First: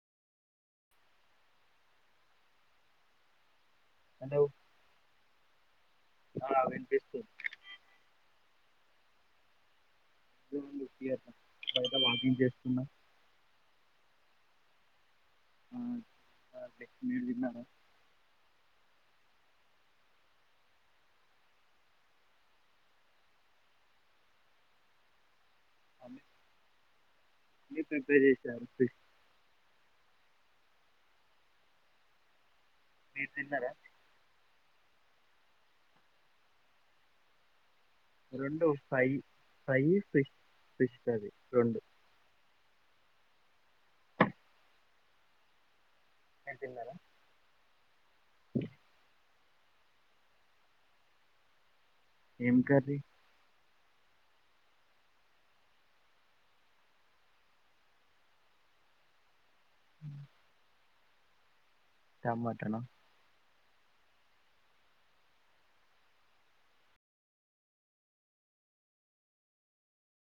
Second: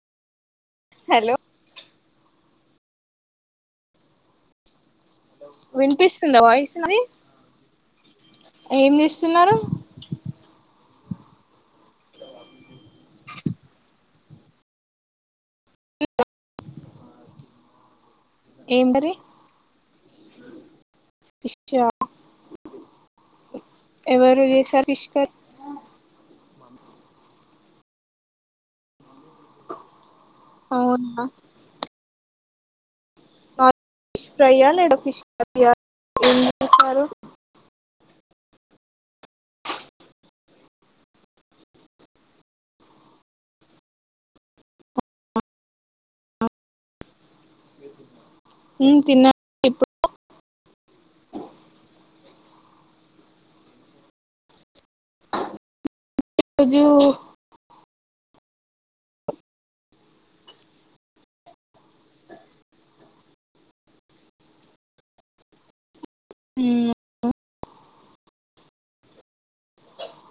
hello hello వినిపిస్తుందా ఆ వయిసుంది వినిపిస్తుంది ఏం చేస్తున్నారు ఎడైతే వాకింగ్ చేసుకున్నా ఇ నళ్లిన్నా ఏంటిరి పి ఎవరు చేస పిష్కర్ అ మీ పెపే చేశారు అవునా మీట్న్నారా ప్రయా లేడ ఫి ఏం చేారు రెం ఫై ఫై్ ఫిష్ ఫిష్ అది రెం మీరు తిన్నారా తిన్న ఇప్పుడు ఏం కారీ జూ అ రామ్మాటనా ఉ